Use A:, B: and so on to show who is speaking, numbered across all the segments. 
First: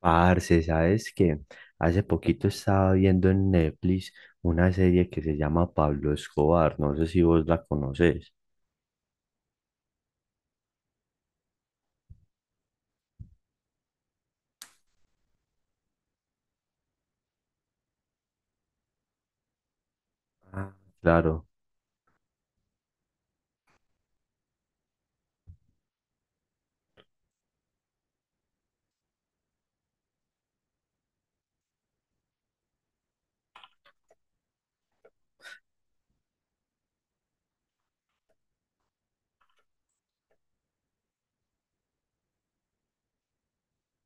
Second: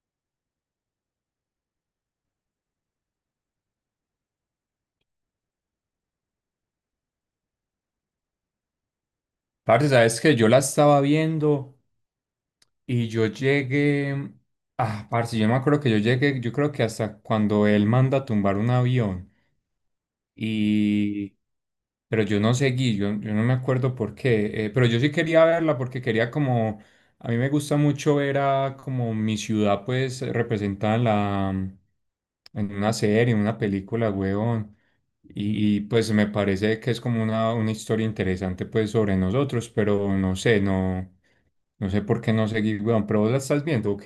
A: Parce, ¿sabes qué? Hace poquito estaba viendo en Netflix una serie que se llama Pablo Escobar, no sé si vos la conoces.
B: Parce, sabes que yo la estaba viendo y yo llegué. Ah, parce, yo me acuerdo que yo llegué, yo creo que hasta cuando él manda a tumbar un avión.
A: Ah.
B: Y.
A: Claro.
B: Pero yo no seguí, yo no me acuerdo por qué. Pero yo sí quería verla porque quería como. A mí me gusta mucho ver a como mi ciudad, pues, representada en la. En una serie, en una película, huevón. Pues me parece que es como una historia interesante, pues, sobre nosotros, pero no sé, no. No sé por qué no seguís, weón, pero vos la estás viendo, ok.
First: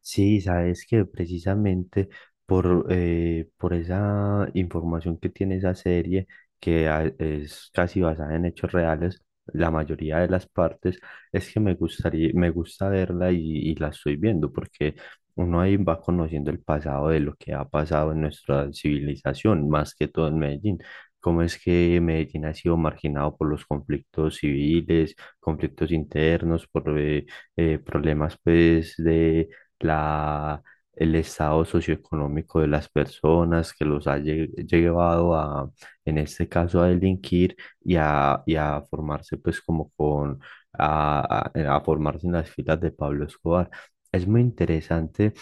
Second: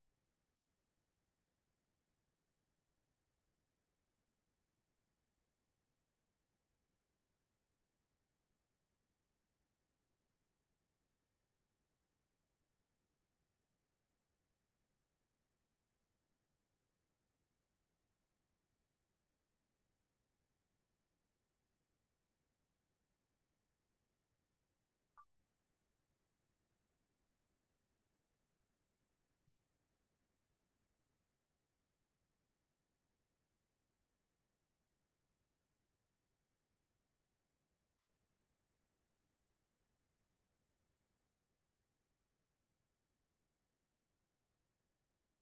A: Sí, sabes que precisamente por esa información que tiene esa serie, que es casi basada en hechos reales, la mayoría de las partes, es que me gustaría, me gusta verla y la estoy viendo, porque uno ahí va conociendo el pasado de lo que ha pasado en nuestra civilización, más que todo en Medellín. Cómo es que Medellín ha sido marginado por los conflictos civiles, conflictos internos, por problemas pues de la, el estado socioeconómico de las personas que los ha llevado a, en este caso, a delinquir y a formarse pues como con, a, a formarse en las filas de Pablo Escobar. Es muy interesante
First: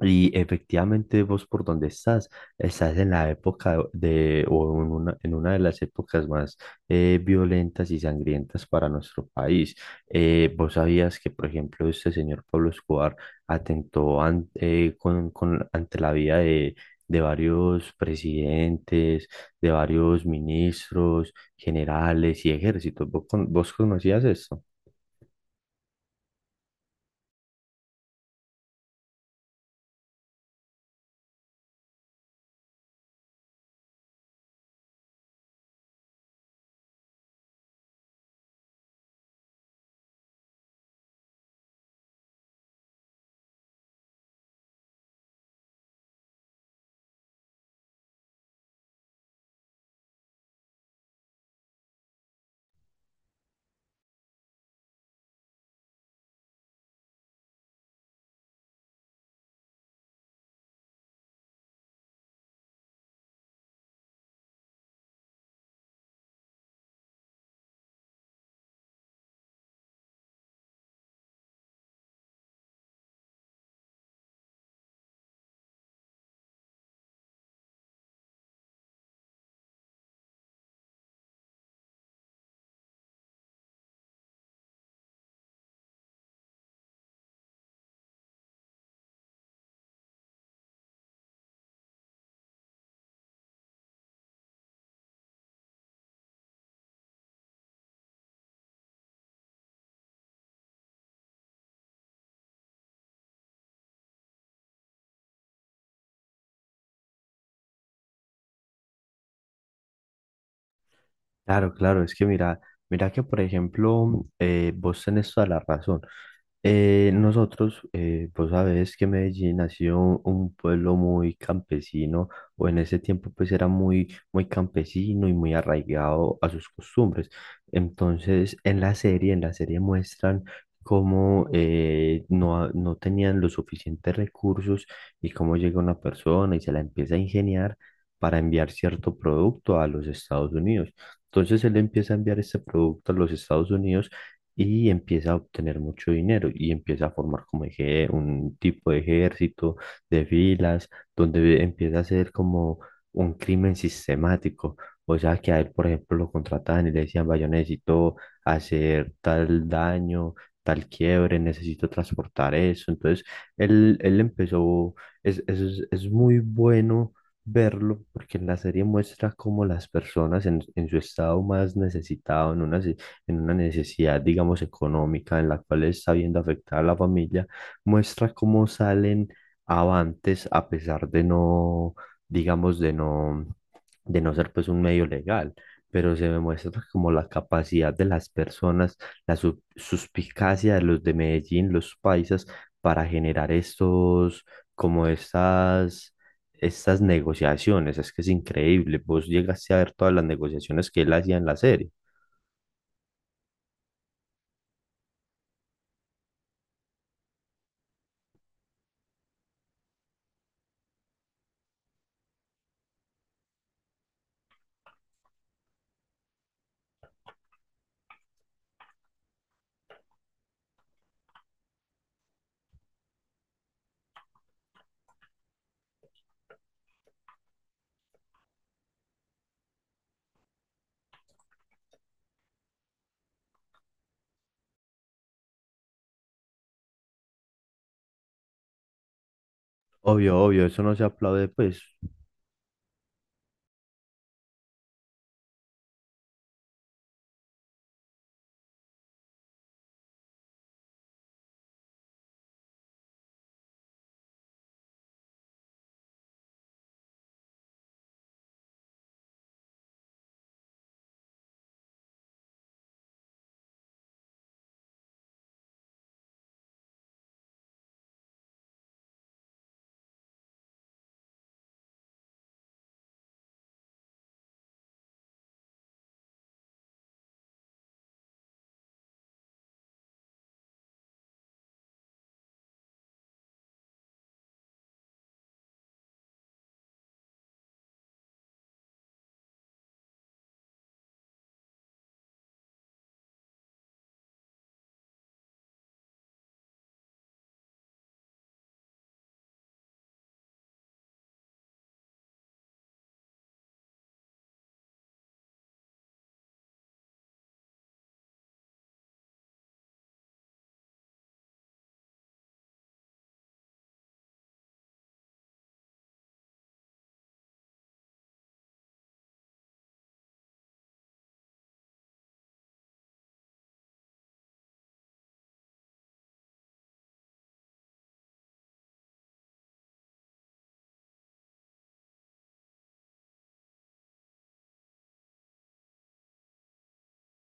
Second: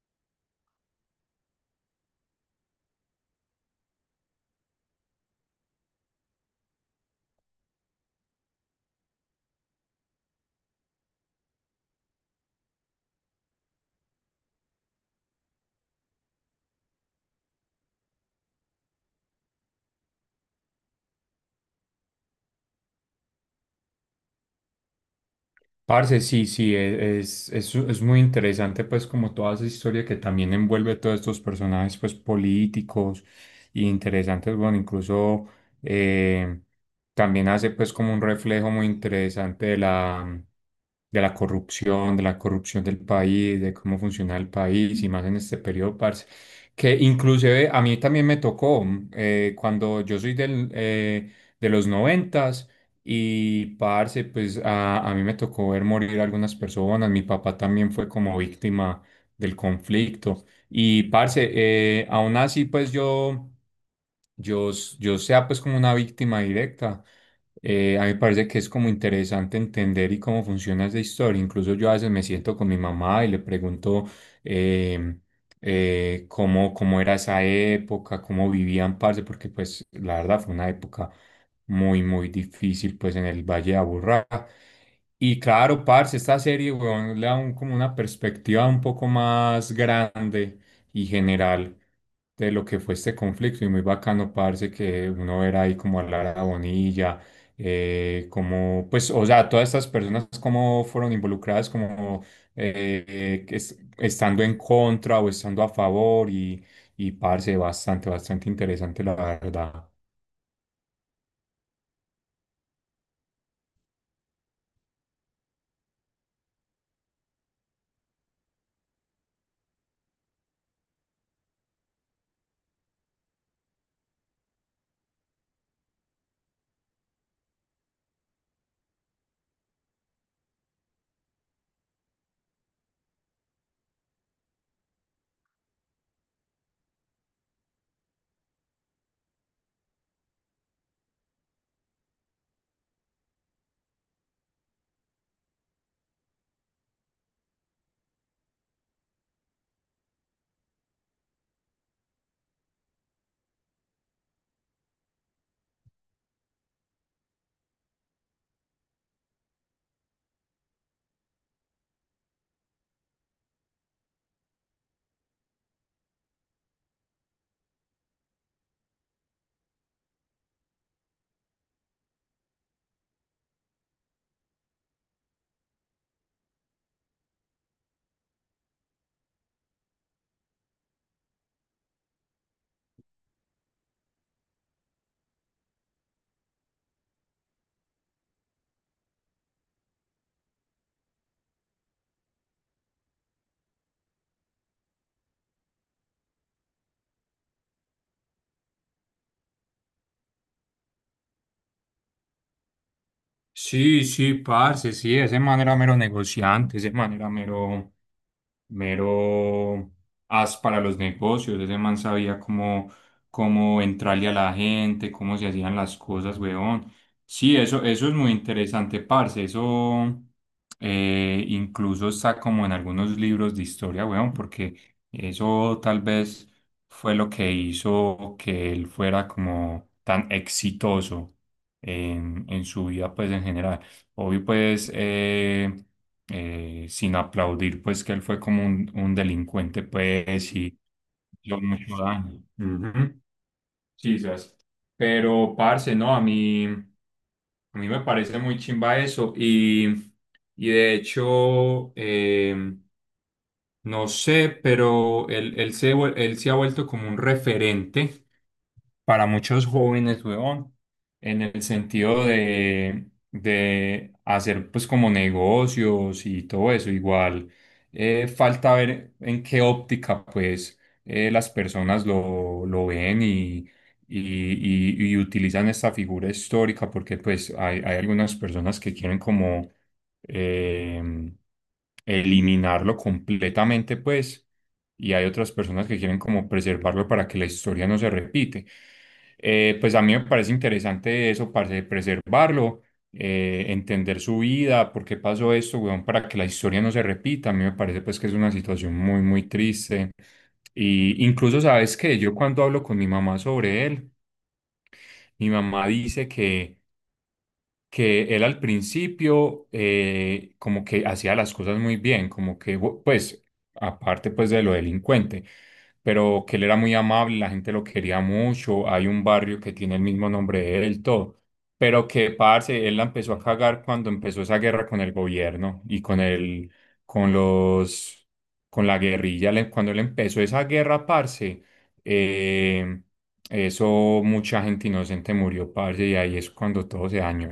A: y efectivamente vos por donde estás, estás en la época de, o en una de las épocas más violentas y sangrientas para nuestro país. Vos sabías que, por ejemplo, este señor Pablo Escobar atentó con, ante la vida de varios presidentes, de varios ministros, generales y ejércitos. ¿Vos, vos conocías esto?
B: Parce, sí, sí, es muy interesante, pues, como toda esa historia que también envuelve todos estos personajes, pues, políticos y interesantes, bueno, incluso eh, también hace, pues, como un reflejo muy interesante de de la corrupción del país, de cómo funciona el país y más en este periodo, parce. Que inclusive a mí también me tocó, cuando yo soy del, de los noventas. Y parce, pues a mí me tocó ver morir algunas personas. Mi papá también fue como víctima del conflicto. Y parce, aún así, pues yo sea pues como una víctima directa. A mí me parece que es como interesante entender y cómo funciona esa historia. Incluso yo a veces me siento con mi mamá y le pregunto em, cómo era esa época, cómo vivían, parce, porque pues la verdad fue una época muy, muy difícil, pues en el Valle de Aburrá. Y claro, parce, esta serie, weón, le da como una perspectiva un poco más grande y general de lo que fue este conflicto. Y muy bacano, parce, que uno ver ahí como a Lara Bonilla, como, pues, o sea, todas estas personas como fueron involucradas, como estando en contra o estando a favor. Y parce, bastante, bastante interesante, la verdad.
A: Claro, claro, es que mira, mira que por ejemplo, vos tenés toda la razón. Nosotros, vos sabés que Medellín ha sido un pueblo muy campesino, o en ese tiempo pues era muy, muy campesino y muy arraigado a sus costumbres. Entonces, en la serie muestran cómo no, no tenían los suficientes recursos y cómo llega una persona y se la empieza a ingeniar para enviar cierto producto a los Estados Unidos. Entonces él empieza a enviar este producto a los Estados Unidos y empieza a obtener mucho dinero y empieza a formar como un tipo de ejército, de filas, donde empieza a ser como un crimen sistemático. O sea, que a él, por ejemplo, lo contrataban y le decían, vaya, necesito hacer tal daño, tal quiebre, necesito transportar eso. Entonces, él empezó, es muy bueno verlo, porque en la serie muestra cómo las personas en su estado más necesitado, en una, en una necesidad, digamos, económica, en la cual está viendo afectada a la familia, muestra cómo salen avantes a pesar de no, digamos, de no ser pues un medio legal. Pero se me muestra como la capacidad de las personas, la suspicacia de los de Medellín, los paisas, para generar estos, como estas estas negociaciones, es que es increíble, vos llegaste a ver todas las negociaciones que él hacía en la serie.
B: Sí, sí, parce, sí, ese man era mero negociante, ese man era mero as para los negocios. Ese man sabía cómo, cómo entrarle a la gente, cómo se hacían las cosas, weón. Sí, eso es muy interesante, parce. Eso, incluso está como en algunos libros de historia, weón, porque eso tal vez fue lo que hizo que él fuera como tan exitoso en su vida, pues en general. Obvio, pues. Sin aplaudir pues que él fue como un delincuente
A: Obvio,
B: pues
A: obvio,
B: y
A: eso no se aplaude,
B: hizo
A: pues.
B: mucho daño. Ujú. Sí, sas. Pero parce, no, a mí me parece muy chimba eso y de hecho, no sé, pero él se ha vuelto como un referente para muchos jóvenes, weón, en el sentido de hacer pues como negocios y todo eso. Igual falta ver en qué óptica pues las personas lo ven y, y utilizan esta figura histórica porque pues hay algunas personas que quieren como em, eliminarlo completamente pues y hay otras personas que quieren como preservarlo para que la historia no se repite. Pues a mí me parece interesante eso, parce, de preservarlo, entender su vida, por qué pasó esto, weón, para que la historia no se repita. A mí me parece pues que es una situación muy, muy triste. Y incluso, ¿sabes que yo cuando hablo con mi mamá sobre él, mi mamá dice que él al principio, como que hacía las cosas muy bien, como que, pues, aparte pues de lo delincuente, pero que él era muy amable, la gente lo quería mucho, hay un barrio que tiene el mismo nombre de él, todo, pero que, parce, él la empezó a cagar cuando empezó esa guerra con el gobierno y con el, con los, con la guerrilla, cuando él empezó esa guerra, parce, eh, eso, mucha gente inocente murió, parce, y ahí es cuando todo se dañó?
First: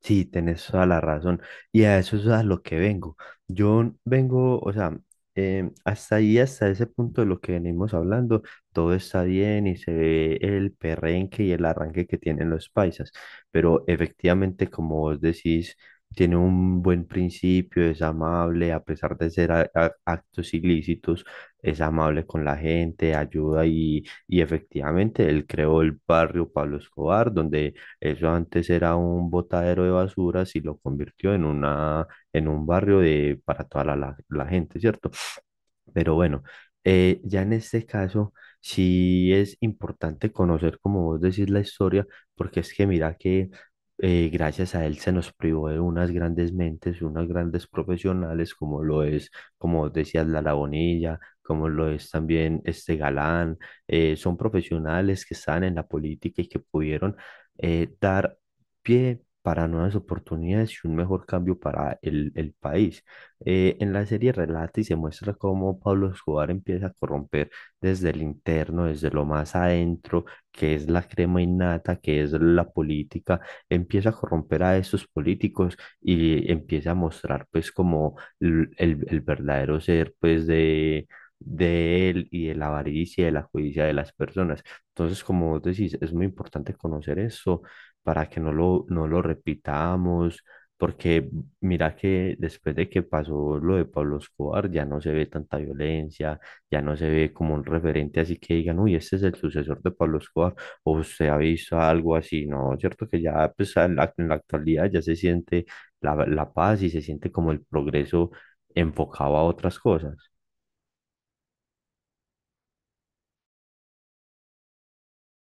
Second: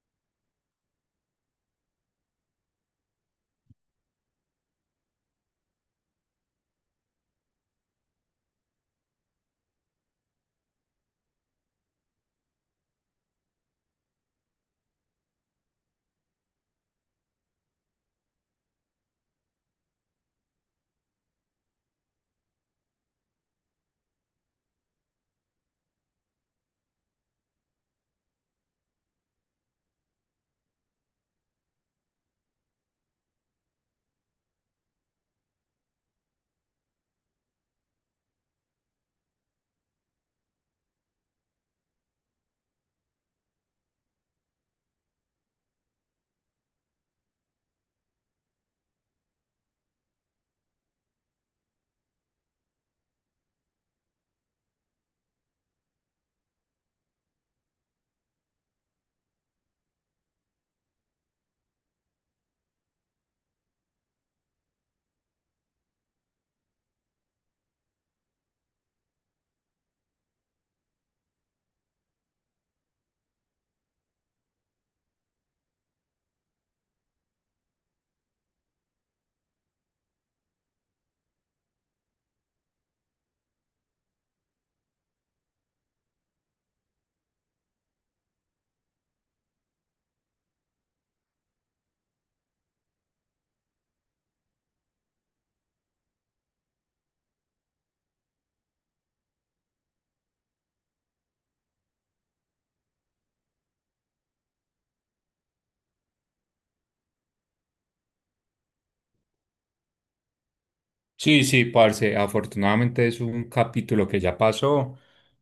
A: Sí, tenés toda la razón. Y a eso es a lo que vengo. Yo vengo, o sea, hasta ahí, hasta ese punto de lo que venimos hablando, todo está bien y se ve el perrenque y el arranque que tienen los paisas. Pero efectivamente, como vos decís, tiene un buen principio, es amable, a pesar de ser actos ilícitos, es amable con la gente, ayuda y efectivamente él creó el barrio Pablo Escobar, donde eso antes era un botadero de basuras y lo convirtió en una, en un barrio de, para toda la, la gente, ¿cierto? Pero bueno, ya en este caso sí es importante conocer, como vos decís, la historia, porque es que mira que gracias a él se nos privó de unas grandes mentes, unas grandes profesionales, como lo es, como vos decías, Lara Bonilla, como lo es también este Galán. Eh, son profesionales que están en la política y que pudieron dar pie para nuevas oportunidades y un mejor cambio para el país. En la serie relata y se muestra cómo Pablo Escobar empieza a corromper desde el interno, desde lo más adentro, que es la crema innata, que es la política, empieza a corromper a esos políticos y empieza a mostrar pues como el verdadero ser pues de él y de la avaricia, y de la codicia de las personas. Entonces, como vos decís, es muy importante conocer eso para que no lo, no lo repitamos porque mira que después de que pasó lo de Pablo Escobar, ya no se ve tanta violencia, ya no se ve como un referente así que digan, uy, este es el sucesor de Pablo Escobar, o se ha visto algo así, ¿no? Cierto que ya pues, en la actualidad ya se siente la, la paz y se siente como el progreso enfocado a otras cosas.
B: Sí, sí, parce, afortunadamente es un capítulo que ya pasó,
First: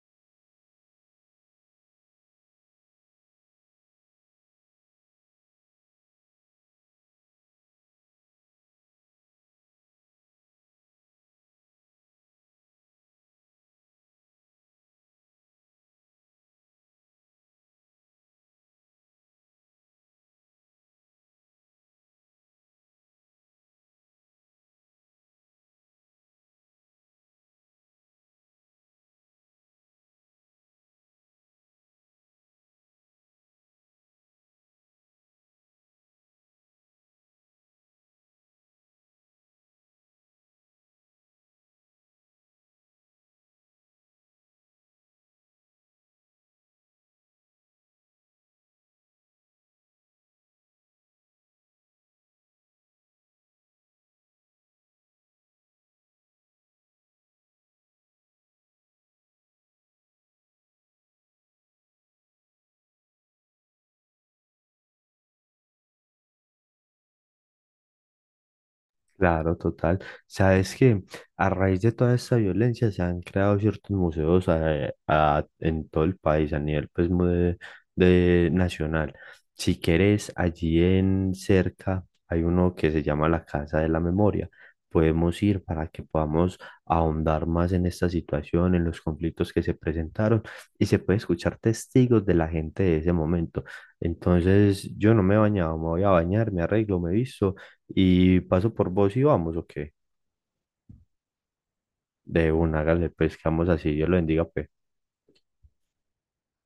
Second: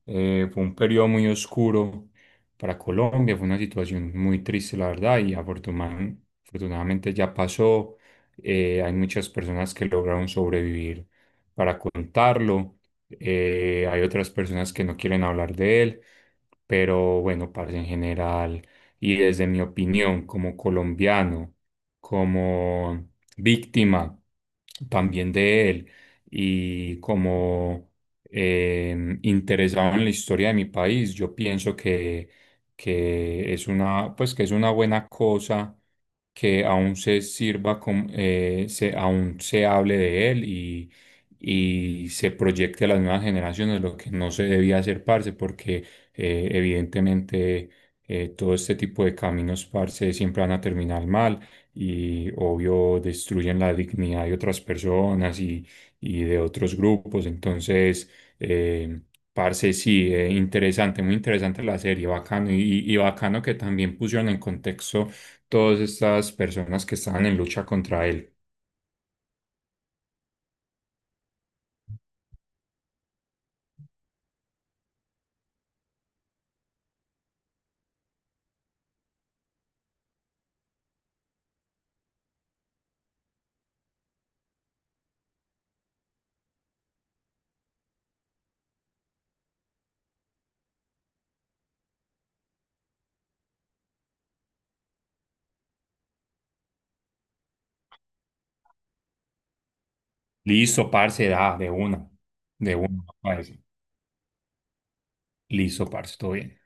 B: fue un periodo muy oscuro para Colombia, fue una situación muy triste, la verdad, y afortunadamente ya pasó, hay muchas personas que lograron sobrevivir para contarlo, hay otras personas que no quieren hablar de él, pero bueno, parce, en general, y desde mi opinión como colombiano, como víctima también de él y como, interesado en la historia de mi país, yo pienso que es una, pues que es una buena cosa que aún se sirva, aún se hable de él y se proyecte a las nuevas generaciones, lo que no se debía hacer, parce, porque evidentemente, todo este tipo de caminos, parce, siempre van a terminar mal y obvio destruyen la dignidad de otras personas y de otros grupos. Entonces, eh, parce, sí, interesante, muy interesante la serie, bacano y bacano que también pusieron en contexto todas estas personas que estaban en lucha contra él.
A: Claro, total. Sabes que a raíz de toda esta violencia se han creado ciertos museos en todo el país, a nivel pues, de nacional. Si quieres, allí en cerca hay uno que se llama la Casa de la Memoria. Podemos ir para que podamos ahondar más en esta situación, en los conflictos que se presentaron y se puede escuchar testigos de la gente de ese momento. Entonces, yo no me he bañado, me voy a bañar, me arreglo, me visto y paso por vos y vamos, ¿o qué?
B: Listo, parce, da,
A: De
B: de
A: una,
B: una,
A: hágale, pues,
B: parce.
A: quedamos así, Dios lo bendiga, pues.
B: Listo, parce, todo bien.